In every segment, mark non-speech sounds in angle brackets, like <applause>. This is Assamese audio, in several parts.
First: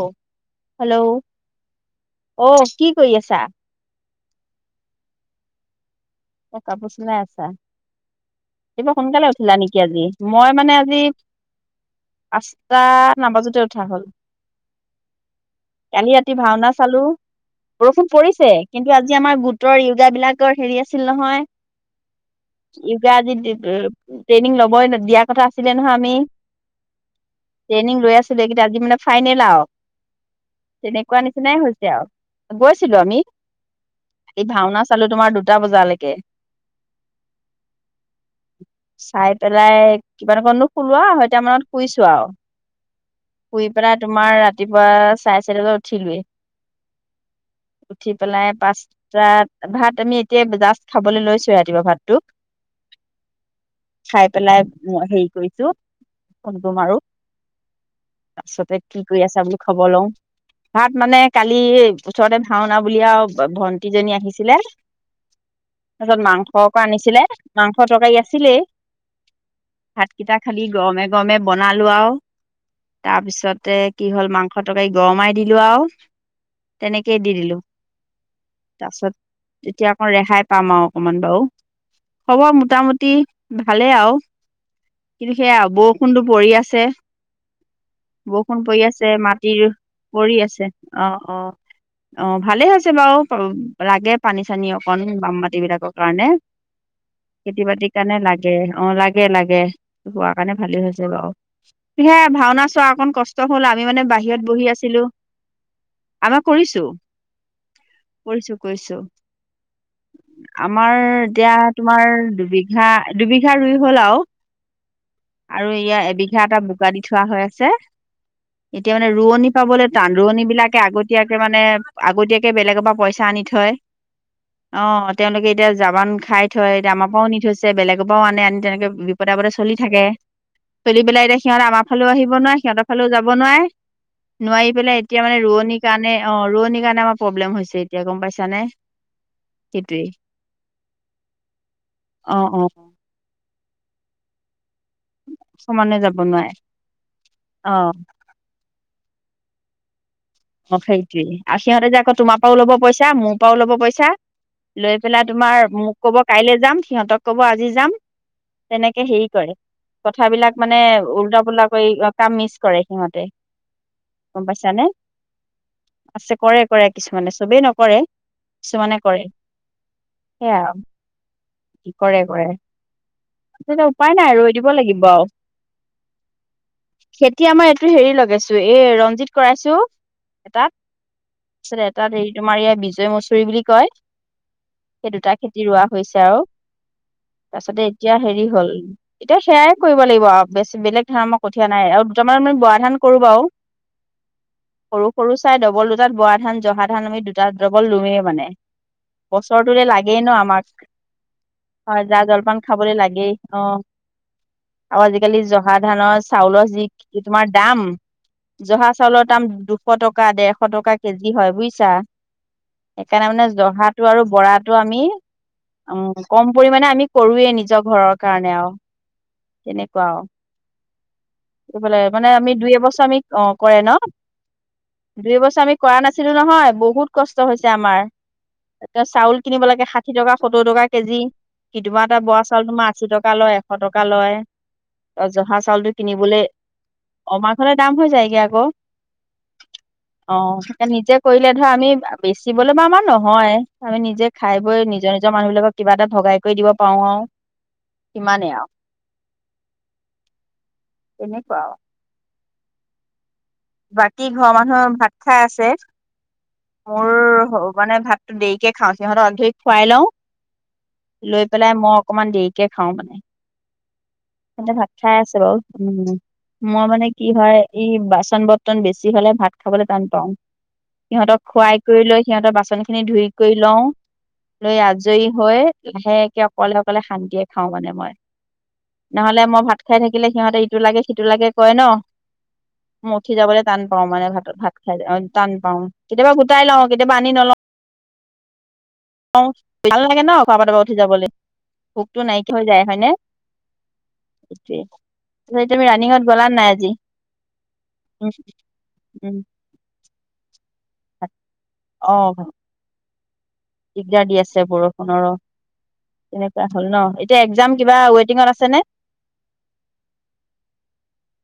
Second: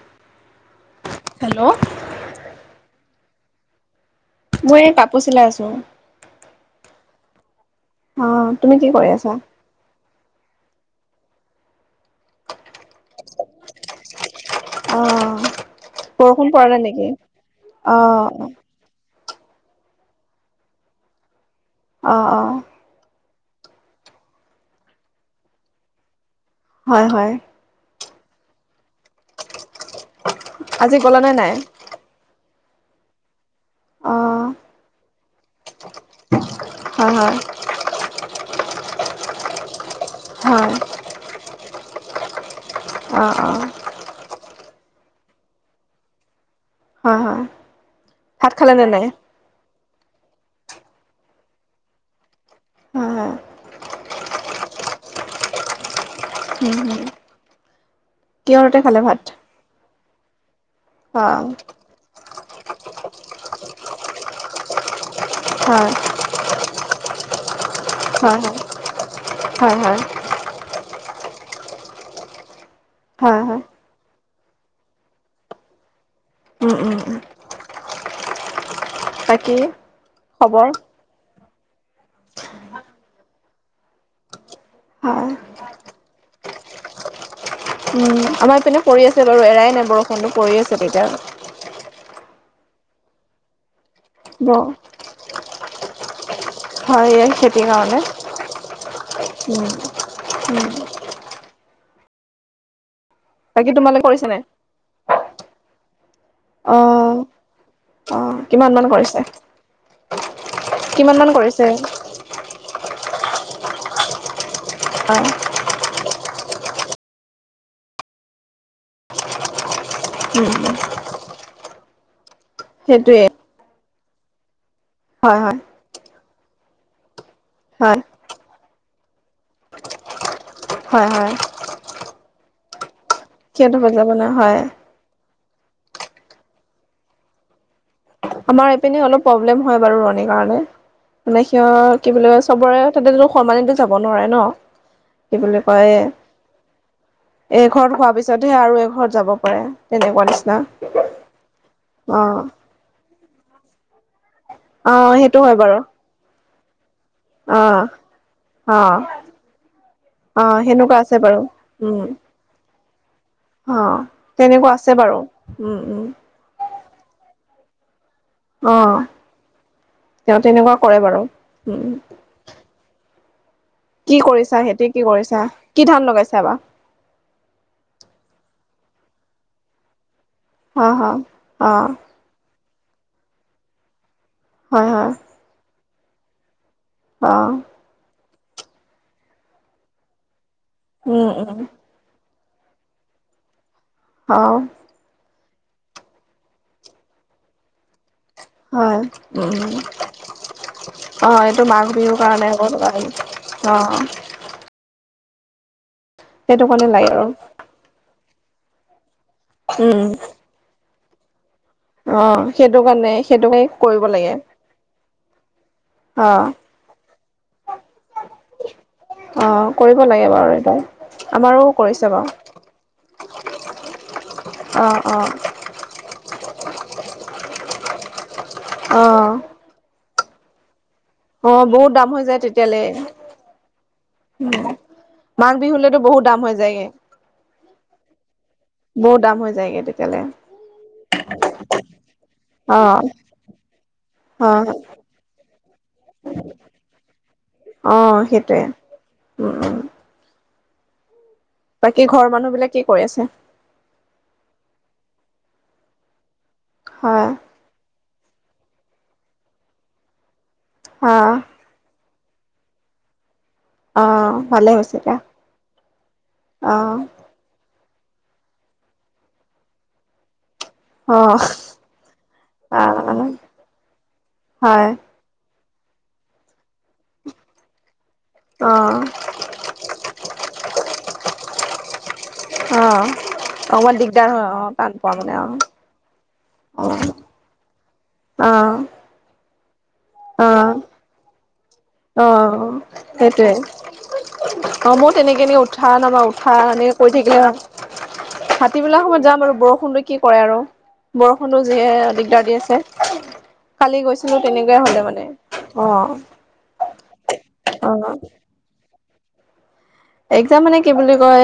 ও, হেল্ল' হেল্ল' অ', কি কৰি আছা? মই এই কাপোৰ চিলাই আছো। অ', কাপোৰ চিলাই আছা? অ তুমি কি ৰাতিপুৱা কৰি সোনকালে আছা উঠিলা নিকি আজি? মই মানে আজি, আছ টা নাবাজোতে উঠা হ'ল, অ কালি ৰাতি বৰষুণ পৰা ভাওনা নাই চালো, নেকি অ বৰষুণ পৰিছে, কিন্তু আজি আমাৰ গোটৰ ইউজাৰ বিলাকৰ হেৰি আছ আছিল নহয়। অ অ ইউগা <unintelligible> উম, ট্ৰেইনিং ল'বই, দিয়া কথা আছিলে নহয় আমি। হয়-হয়। গোটেইকেইটা, আজি মানে ফাইনেল আৰু। আজি তেনেকুৱা গ'লানে নাই নিচিনাই হৈছে আৰু। গৈছিলো আমি। অ এই ভাওনা চালো তোমাৰ দুট দুটা বজালৈকে। হয় হয় চাই পেলাই কিমান মাননো হয় শুলা আঢ়ৈৰতা মানত শুইছোঁ আৰু। অ অ শুই পেলাই তোমাৰ ৰা ৰাতিপুৱা চাৰে চাৰিটা বজাত উঠিলোৱে। হয় হয় উঠি ভাত পেলাই খালে নে নাই পাঁচটাত, ভাত আমি এতিয়া জাষ্ট খাবলৈ লৈছোৱে ৰাতিপুৱা ভাতটো, হয় হয় খাই পেলাই হেৰি কৰিছো ফোনটো উম, মাৰো উম, তাৰপিছতে কি কৰি আছে বুলি খবৰ লওঁ। ভাত মানে অ কালি ওচৰতে ভাওনা বুলি আউ ভ ভন্টিজনী আহিছিলে। হয় তাৰছত মাংস অকণ আনিছিলে। মাংস তৰকাৰী হয় আছিলেই হয় হয় ভাতকেইটা খালি গৰমে গৰমে বনালো আউ। হয় হয় তাৰপিছতে কি হ'ল মাং মাংস তৰকাৰী গৰমাই দিলো আউ উম উম উম তেনেকেই দি দিলো। তাছত বাকী তেতিয়া আকৌ ৰেহাই খবৰ পাম আৰু অকমান বাৰু। খবৰ মোটামোটি ভালেই আৰু হয় কিন্তু সেয়া বৰষুণটো পৰি আছে। আমাৰ ইপিনে পৰি আছে বাৰু এৰাই নাই বৰষুণটো পৰি আছে তেতিয়া অ', ভালে হৈছে বাৰু প-ৰাগে ব পানী-চানী অকন, বাম মাতি বিলাকক হয়নে? হয় এই খেতিৰ খেতি বাতিৰ কাৰণে লাগে অ লাগে লাগে উম হোৱাৰ কাৰণে উম ভালেই হৈছে বাউ হে ভাওনা চোৱা অকণ কষ্ট হ'ল, বাকী আমি তোমালোকে মানে কৰিছে নাই? বাহিৰত বহি আছিলো। আমাৰ কৰিছো অ', অ', কৰিছো কিমান মান কৰিছো কৰিছে? আমাৰ কিমান মান এতিয়া কৰিছে? তোমাৰ দুবিঘা, দুবিঘা ৰুই হ'ল আৰু অ', আৰু এইয়া এবিঘা এটা বুক দি থোৱা হৈ আছে, এতিয়া মানে ৰোৱনী পাবলৈ? চান্দোৰনী উম, বিলাকে আগতীয়াকে মানে মানে আগতীয়া বেলেগৰ পৰা সেইটোৱে পইচা আনি থয়। অ, হয়, তেওঁলোকে হয়, এতিয়া জাবান খাই থৈ আমাৰ পৰাও নি থৈছে, হয়, বেলেগৰ পৰাও আনে, আনি তেনেকে বিপদে আপদ চলি থাকে। চলি হয়, পেলাই হয়, এতিয়া সিহঁত আমাৰ ফালেও আহিব নোৱাৰে। সিহঁতৰ ফালেও যাব নোৱাৰে, সিহঁতৰ যাব না হয়, নোৱাৰি পেলাই এতিয়া মানে ৰোৱনী সেইকাৰণে অ, ৰুৱানিৰ কাৰণে আমাৰ প্ৰব্লেম হৈছে। এতিয়া গম পাইচানে। আমাৰ এইপিনে প্ৰব্লেম হয় বাৰু ৰুৱানীৰ কাৰনে মানে সিহত কি বুলি অ কয় অ চবৰে তা সম যাব নোৱাৰে ন। কি বুলি কয়, সমানে যাব নোৱাৰে অ এইঘৰত হোৱা পিছতহে আৰু এই ঘৰত যাব। কৰে তেনেকুৱা নিচিনা। অ, সেইটোৱে আৰু সিহঁতে যে আকৌ তোমাৰ অ', পৰাও ল'ব পইচা মোৰ মোৰ পাও, ল'ব পইচা। লৈ অ', পেলাই সেইটো হয় তোমাৰ বাৰু মোক ক'ব? কাইলৈ যাম। সিহঁতক কব আজি অ', যাম, অ', তেনেকে হেৰি কৰে, অ', কথাবিলাক মানে সেনেকুৱা আছে বাৰু উল্টা-পুলটা কৰি উম, কাম মিচ কৰে। সিহঁতে। অ, গম তেনেকুৱা পাইছানে আছে বাৰু। উম, উম, আছে কৰে, কৰে কিছুমানে চবেই নক কৰে। অ, তেওঁ সেয়া তেনেকুৱা কৰে বাৰু। উম কৰে, কৰে। উপায় কি নাই ৰৈ কৰিছা দিব খেতি কি লাগিব আৰু, কৰিছা কি ধান লগাইছা বা খেতি আমাৰ এইটো হেৰি লগাইছোৱে। এ, ৰঞ্জিত কৰাইছো। এটাত, হা হা অ তাৰপিছত এটাত হেৰিতো মাৰিয়ে বিজয় মছুৰি বুলি কয়। হয় হয় সেই দুটা খেতি ৰোৱা। হৈছে আৰু। অ তাৰ পাছতে এতিয়া হেৰি হ'ল এতিয়া সেয়াই কৰিব লাগিব আৰু বেছি বেলেগ উম ধাৰণৰ উম কঠিয়া নাই আৰু আমাৰ মানে বৰা কৰো বাৰু অ সৰু, সৰু চাই ডবল দুটাত বৰা ধান জহা ধান আমি দুটা ডবল লুমেই মানে হয় বছৰটো লাগেই ন আমাক। টো মাঘ হয় বিহুৰ জা কাৰণে জলপান খাবলৈ লাগেই গ'ল অ'। আৰু আজিকালি জহা ধানৰ সেইটো চাউলৰ যি কাৰণে লাগে আৰু তোমাৰ দাম। জহা চাউলৰ দাম দুশ উম টকা ডেৰশ টকা- কেজি হয় বুজিছা। ছা অ সেইটো কাৰণে সেইকাৰণে মানে সেইটো কাৰণে জহাটো কৰিব আৰু লাগে বৰাটো আমি উ'ম। অ কম পৰিমাণে আমি কৰোৱে নিজৰ ঘৰত কাৰণে আৰু অ কৰিব তেনেকুৱা লাগে আৰু বাৰু এইটো আমাৰো কি বলে কৰিছে বাৰু মানে আমি দুই এবছৰ আমি অ কৰে ন অ অ দুই এবছৰ আমি কৰা নাছিলো নহয় বহুত কষ্ট হৈছে আমাৰ অ এতিয়া চাউল কিনিব লাগে। ষাশি টকা সত্ৰু টকা। কেজি অ বহুত <unintelligible> দাম এটা হৈ যায় বৰা চাউল তেতিয়ালে তোমাৰ আশী টকা লয়, এশ টকা লয়, মাঘ জহা চাউলটো বিহুলেতো বহুত দাম কিনিবলৈ হৈ যায়গে অমাৰ ঘলে দাম হৈ যায়গে আকৌ, বহুত দাম হৈ যায়গে তেতিয়ালে অ স নিজে কৰিলে ধৰ আমি বেচিবলে বা অ আমাৰ নহয়, আমি নিজে খাই হয় বৈ নিজৰ-নিজৰ মানুহ বিলাকক কিবা এটা ভগাই কৰি দিব পাৰো আৰু, অ সিমানেই সেইটোৱে আৰু। উম উম তেনেকুৱা আৰু বাকী ঘৰৰ মানুহ বিলাক কি কৰি আছে? বাকী ঘৰৰ মানুহৰ ভাত খাই আছে। মোৰ হয় হ মানে ভাত দেৰিকে খাওঁ সিহঁতক <unintelligible> খুৱাই লওঁ। হা লৈ পেলাই ম অকণমান দেৰিকে খাওঁ অ ভালে মানে ভাত হৈছে খাই দিয়া আছে বাৰু, উম অ মই মানে কি হয় ই বাচন-বত টন বেছি হলে ভাত খাবলৈ টান পাও। অ সিহঁতক খুৱাই কৰি লৈ সিহঁতৰ বাচন অ খিনি ধুই কৰি লও, লৈ হয় আজৰি হৈ লাহেকে অকলে-অকলে শান্তিয়ে খাওঁ মানে মই। অ নহ'লে মই ভাত খাই থাকিলে সিহঁতে ইটো লাগে সিটো লাগে কৰে ন। মই অ'। উঠি যাবলৈ টান অকমান পাওঁ মানে, দিগদাৰ হয় ভাতত অ ভাত টান খাই পোৱা অ' মানে টান পাওঁ, কেতিয়াবা গোট গোটাই লওঁ, কেতিয়াবা আনি নলওঁ অ'। <inaudible> ভাল নালাগে ন, অ খোৱা পাতৰ পৰা উঠি যাবলে। অ', সেইটোৱে, এইটোৱে অ' মইও <unintelligible> তুমি ৰানিঙত গ'লা উঠা-নমা-উঠা নাই আজি এনেকে কৰি থাকিলে, উম ভাটিবেলা সময়ত উম যাম আৰু বৰষুণটো কি কৰে আৰু। বৰষুণো যিহে অ দিগদাৰ দি আছে। কালি দিগদাৰ দি গৈছিলো, আছে তেনেকুৱাই হ'লে মানে, বৰষুণৰো অ'। তেনেকুৱা হ'ল ন, এতিয়া এক্সাম কিবা অ ৱেইটিঙত আছে নে? এক্সাম মানে কি বুলি কয়,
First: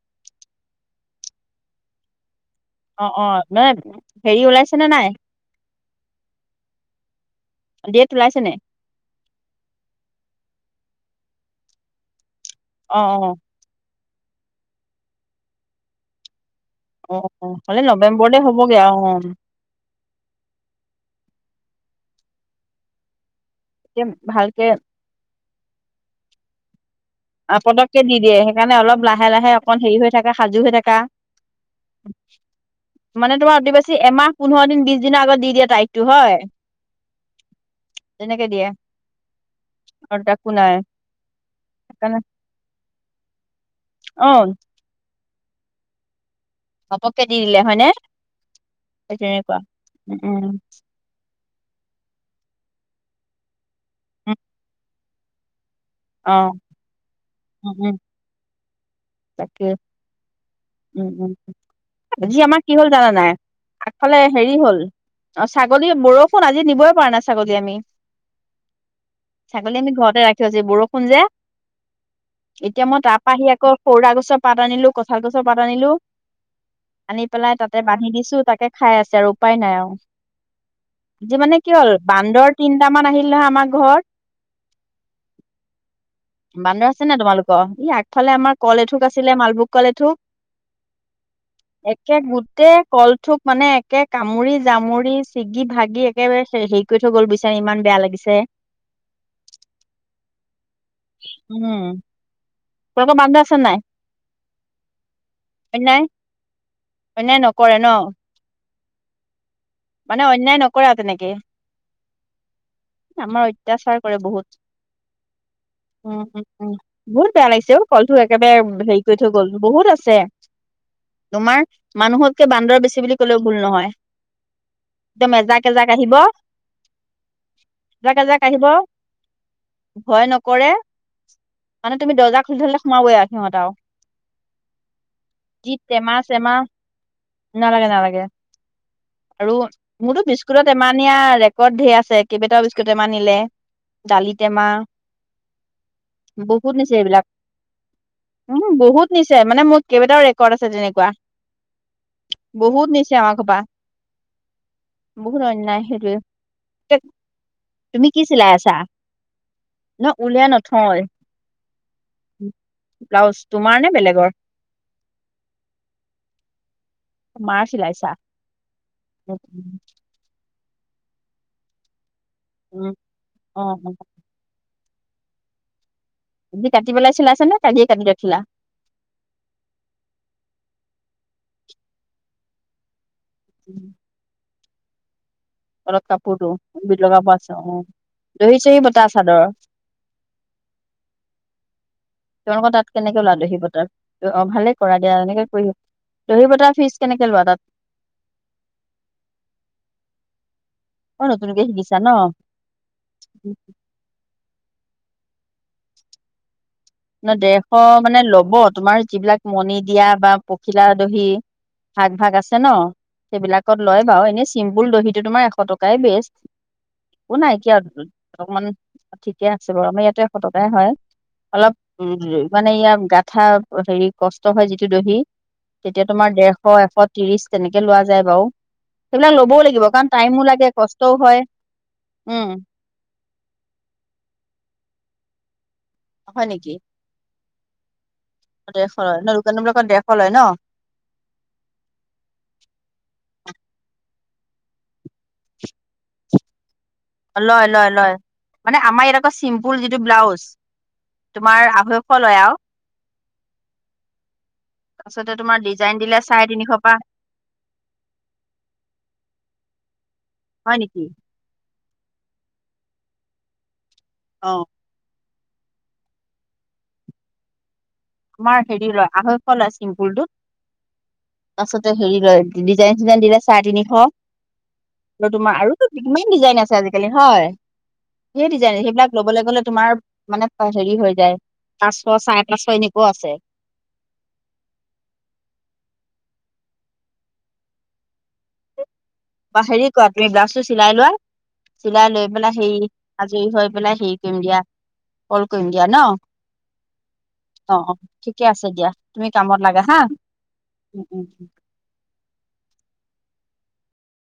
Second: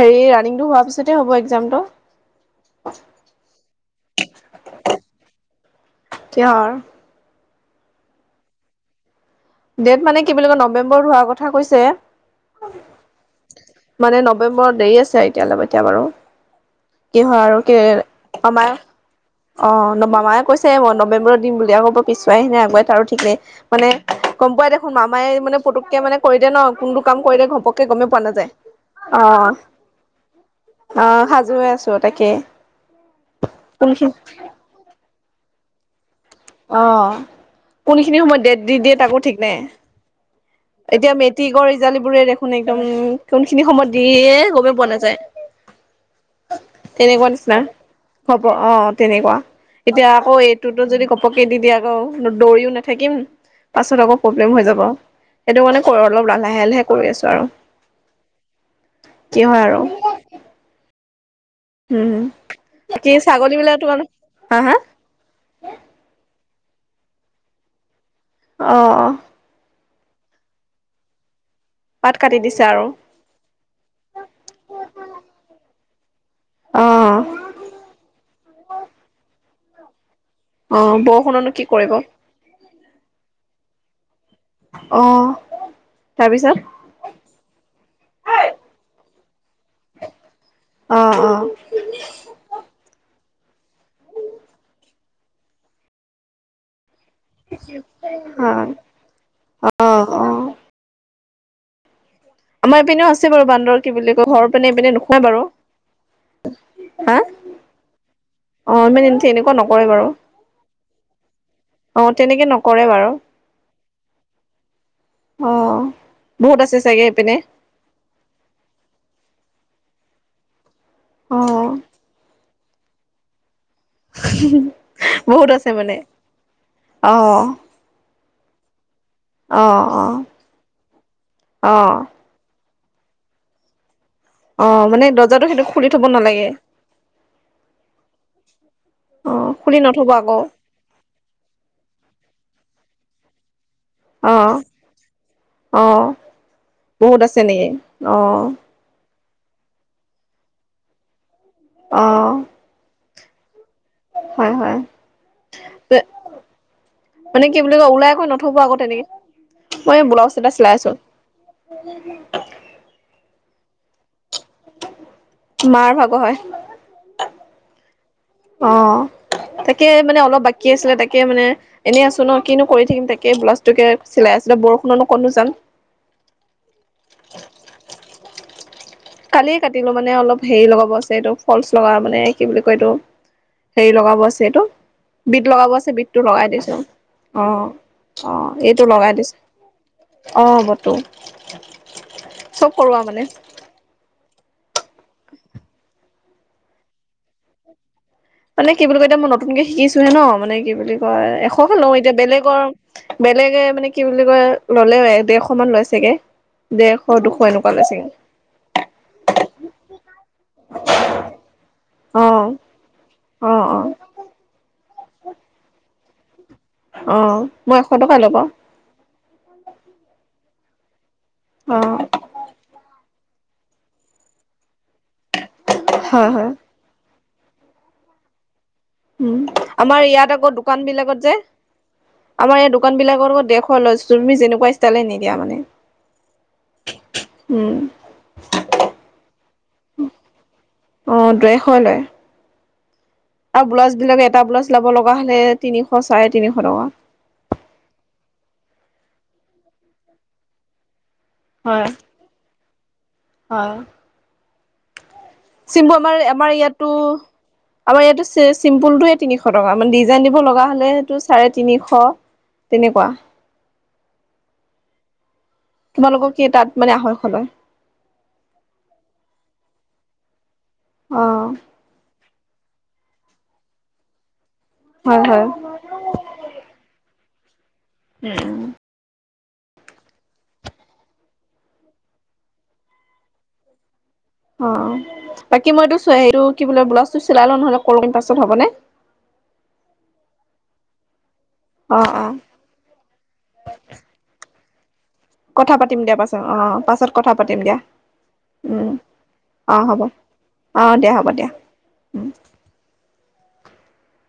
হেৰি ৰানিংটো হোৱাৰ পিছতে হ'ব এক্সামটো। অ' অ', মানে, হেৰি ওলাইছেনে নাই? কিহৰ ডেট ওলাইছে নে? ডেট মানে কি বুলি কয়, নৱেম্বৰত হোৱাৰ কথা কৈছে। অ'। মানে নৱেম্বৰত দেৰি আছে এতিয়ালে-এতিয়া বাৰু। অ কিহৰ আৰু কি, হ'লে নৱেম্বৰতে মামায়ে, হ'বগে আৰু অ অ', ন মামায়ে কৈছে বাৰু নৱেম্বৰত দিম বুলি। এতিয়া আকৌ পিছুৱাই নে আগুৱাই তাৰো ঠিক নাই। এতিয়া গম ভালকে পোৱাই দেখোন মামাই মানে ফুটুককে মানে কৈ দিয়ে ন, কোনটো কাম কৰি দিয়ে ঘপককে পতককে গমেই দি পোৱা দিয়ে, নাযায় সেইকাৰণে অলপ অ লাহে লাহে অকণ হেৰি হৈ থাকা সাজু হৈ থাকা, অ সাজু হৈ আছো তাকে মানে তোমাৰ অতি বেছি এমাহ, পোন্ধৰ দিন, বিশ দিনৰ আগত দি দিয়ে তাৰিখ। অহ' কোনখিনি সময়ত দেত দি দিয়ে তাকো ঠিক নাই, আৰু তাকো নাই এতিয়া মেট্ৰিকৰ ৰিজাল্ট দিব সেইকাৰণে বোৰেই দেখোন একদম, কোন খিনি সময়ত দিয়ে অ গমেই পোৱা নাযায়। ঘপককে তেনেকুৱা দি নিচিনা, দিলে হয়নে খবৰ অ' অ' তেনেকুৱা, এতিয়া উম আকৌ উম এইটোতো যদি ঘপক কে দি দিয়ে আকৌ, দৌ দৌৰিও নাথাকিম। পাছত আকৌ উম প্ৰব্লেম হৈ যাব। এইটো মানে ক'ৰ অলপ অ লা লাহে লাহে কৰি আছোঁ আৰু উম উম কি হয় তাকে আৰু উম, উম। উম। আজি আমাৰ কি হ'ল জানা বাকী নাই ছাগলী বিলাক তোমালোক আগফালে হেৰি হা হা হ'ল অ' ছাগলীৰ বৰষুণ আজি আজি নিবই পাৰা নাই ছাগলী আমি। অহ' ছাগলী আমি ঘৰতে ৰাখি আজি বৰষুণ যে পাত কাটি দিছে আৰু এতিয়া মই তাৰাপা আহি আকৌ খৰুৱা গছ পাত আনিলোঁ, কঁঠাল গছ পাত আনিলোঁ। অ আনি পেলাই তাতে বান্ধি দিছোঁ, তাকে খাই আছে আৰু উপাই নাই আৰু অ আজি বৰষুণনো মানে কি হ'ল কৰিব বান্দৰ তিনটামান আহিল নহয় আমাৰ ঘৰ অ তাৰপিছত বান্দৰ আছে নে তোমালোকৰ ই আগফালে আমাৰ এ তুক আছিলে মালভুক কলে থো অ অ একে গোটেই কল থোপ মানে একে কামুৰি জামুৰি ছিগি ভাগি একে আহ আহ আহ উম আমাৰ এইপিনেও আছে বাৰু বান্দৰ কি বুলি কয় ঘৰ পিনে এইপিনে নোখুৱাই বাৰু অন্যায় হা অন্যায় নকৰে ন অ মানে, নকৰে বাৰু মানে অন্যায় নকৰে আৰু তেনেকে অ তেনেকে নকৰে বাৰু। আমাৰ অত্যাচাৰ কৰে বহুত। অ বহুত উম-উম-উম আছে চাগে বহুত এইপিনে বেয়া লাগিছে অ তলটো একেবাৰে হেৰি কৰি থ গল বহুত আছে। অ তোমাৰ মানুহকে বান্দৰ বেছি। আছে বুলি কলেও ভুল নহয়। একদম বহুত এজাক, আছে এজাক মানে আহিব অহ, এজাক, এজাক আহিব। ভয় নকৰে অ মানে তুমি দৰ্জা খুলি থলে, সোমাবোই সিহঁত আৰু। অ' মানে দৰ্জাৰটো সেইটো যি খুলি থব টেমা, নালাগে। চেমা নালাগে, নালাগে অ আৰু খুলি নথব মোৰতো আকৌ বিস্কুৰ ঠেমা ৰেকৰ্ড ধেৰ আছে। কেইটা বিস্কুট নিলে। দালি টেমা অঁ-অঁ-অ বহুত আছে নেকি অঁ' নিশ্চয় মানে মোৰ কেইবাটাও ৰেকৰ্ড আছে তেনেকুৱা। বহুত নিচে। কিয় কপা <inaudible> হয়-হয় সেইটোৱে মানে কি বুলি কয় তুমি ওলাই কি আকৌ চিলাই নথবা আছা আকৌ তেনেকে মই ন এই ব্লাউজ উলিয়াই এটা চিলাই আছোঁ। নথয় ব্লাউজ তোমাৰ নে বেলেগৰ। মাৰ ভাগৰ হয়। মাৰ চিলাইছা। অ তাকে মানে অলপ বাকী শিকি আছিলে তাকে মানে এনেই আছো। ন কিনো কৰি উম, থাকিম তাকে অ', ব্লাউজটোকে অ', চিলাই আছিলে বৰ কোনো-কোনো জাং যদি কাটিব পেলাইছা আছেনে কালিই কাটি ৰাখিলা। কালিয়ে কাটিলো মানে অলপ হেৰি লগাব আছে এইটো ফলচ লগা মানে কি বুলি কয় এইটো। হেৰি লগাব আছে এইটো। বিট লগাব আছে তলত বিটটো লগাই কাপোৰটো দিছো বিট লগাব আছে অ'। অ-অ দহি চহি এইটো বতা লগাই দিছো চাদৰ অ বতু চব তোমালোকৰ তাত কৰোৱা কেনেকে মানে। লোৱা দহি বতা? অ ভালে কৰা দিয়া এনেকে কৰি দহি বতাৰ ফিজ কেনেকে লোৱা তাত। মানে কি বুলি কয় এতিয়া মই নতুনকে শিকিছোহে ন মানে কি বুলি। বুলি কয় অ', নতুনকে এশকে লওঁ শিকিছা ন? এতিয়া বেলেগৰ বেলেগে মানে কি বুলি কয়। ল'লেও ডেৰশ মান লয় চাগে। ডেৰশ দুশ এনেকুৱা ডেৰশ লৈছেগে মানে ল'ব তোমাৰ যিবিলাক মণি দিয়া বা- পখিলা দহি ভাগ ভাগ অ'। আছে ন অ', সেইবিলাকত অ', লয় বাৰু এনেই চিম পুল দহিটো তোমাৰ এশ টকাই বেষ্ট। একো অ', নাই মই কিয় এশ টকা ল'ব অ', অলপমান ঠিকে আছে বাৰু আমাৰ ইয়াতে এশ টকা তাকে হয়। অলপ মানে ইয়াৰ গাত বা হেৰি কষ্ট হয় যিহেতু দহি তেতিয়া হয়, তোমাৰ হয়, ডেৰশ এশত ত্ৰিশ তেনেকে লোৱা যায় বাৰু। সেইবিলাক উম ল'বও লাগিব আমাৰ কাৰণ ইয়াত টাইমো আকৌ লাগে দোকান কষ্টও বিলাকত যে হয় উম আমাৰ ইয়াত দোকান বিলাকৰ ডেৰশ লয়, তুমি যেনেকুৱা ষ্টাইলে নি দিয়া মানে হয় নেকি উম, ডেৰশ লয় ন, দোকানবিলাকত ডেৰশ লয় ন। অ', ডেৰশ লয় আৰু ব্লাউজ বিলাক এটা ব্লাউজ লব লগা হলে তিনিশ চাৰে তিনিশ টকা লয় লয় লয় মানে আমাৰ এ কোৱা চিম্পুল যিটো ব্লাউজ তোমাৰ হয়, আঢ়ৈশ লয় আৰু। হয়। তাৰপিছতে তোমাৰ ডিজাইন চিম্পুল দিলে চাৰে আমাৰ তিনিশ ইয়াতো পৰা আমাৰ ইয়াতো চিম্পুলটোৱে তিনিশ টকা ডিজাইন দিব লগা হয় নেকি হলেটো চাৰে তিনিশ তেনেকুৱা। অ। তোমালোকক কি তাত মানে আঢ়ৈশ লয়। আমাৰ হেৰি লয় আঢ়ৈশ লয় অ', চিম্পুলটোত। আছতে হেৰি লয়। ডিজাইন চিজাইন দিলে চাৰে তিনিশ। হয়, আৰু তো হয়, তোমাৰ কিমান ডিজাইন আছে আজিকালি হয়। সেই উম, ডিজাইন সেইবিলাক ল'ব লাগেঋ গলে তোমাৰ মানে হেৰি হৈ যায় পাঁচশ চাৰে পাঁচশ এনে কোৱা আছে। অ বাকী মই এইটোটো কি বোলে ব্লাউজটো চিলাই লও নহলে কল কৰিম পাছত হবনে? বা হেৰি কোৱা তুমি ব্লাউজটো চিলাই লোৱা। অ চিলাই অ লৈ পেলাই হে আজৰি হৈ পেলাই হেৰি কৰিম দিয়া। কল কৰিম কথা ন পাতিম দিয়া পাছত অ পাছত কথা পাতিম দিয়া অ অ ঠিকে আছে দিয়া তুমি কামত লাগা অঁ হা হ'ব অঁ উম দিয়া উম হ'ব দিয়া।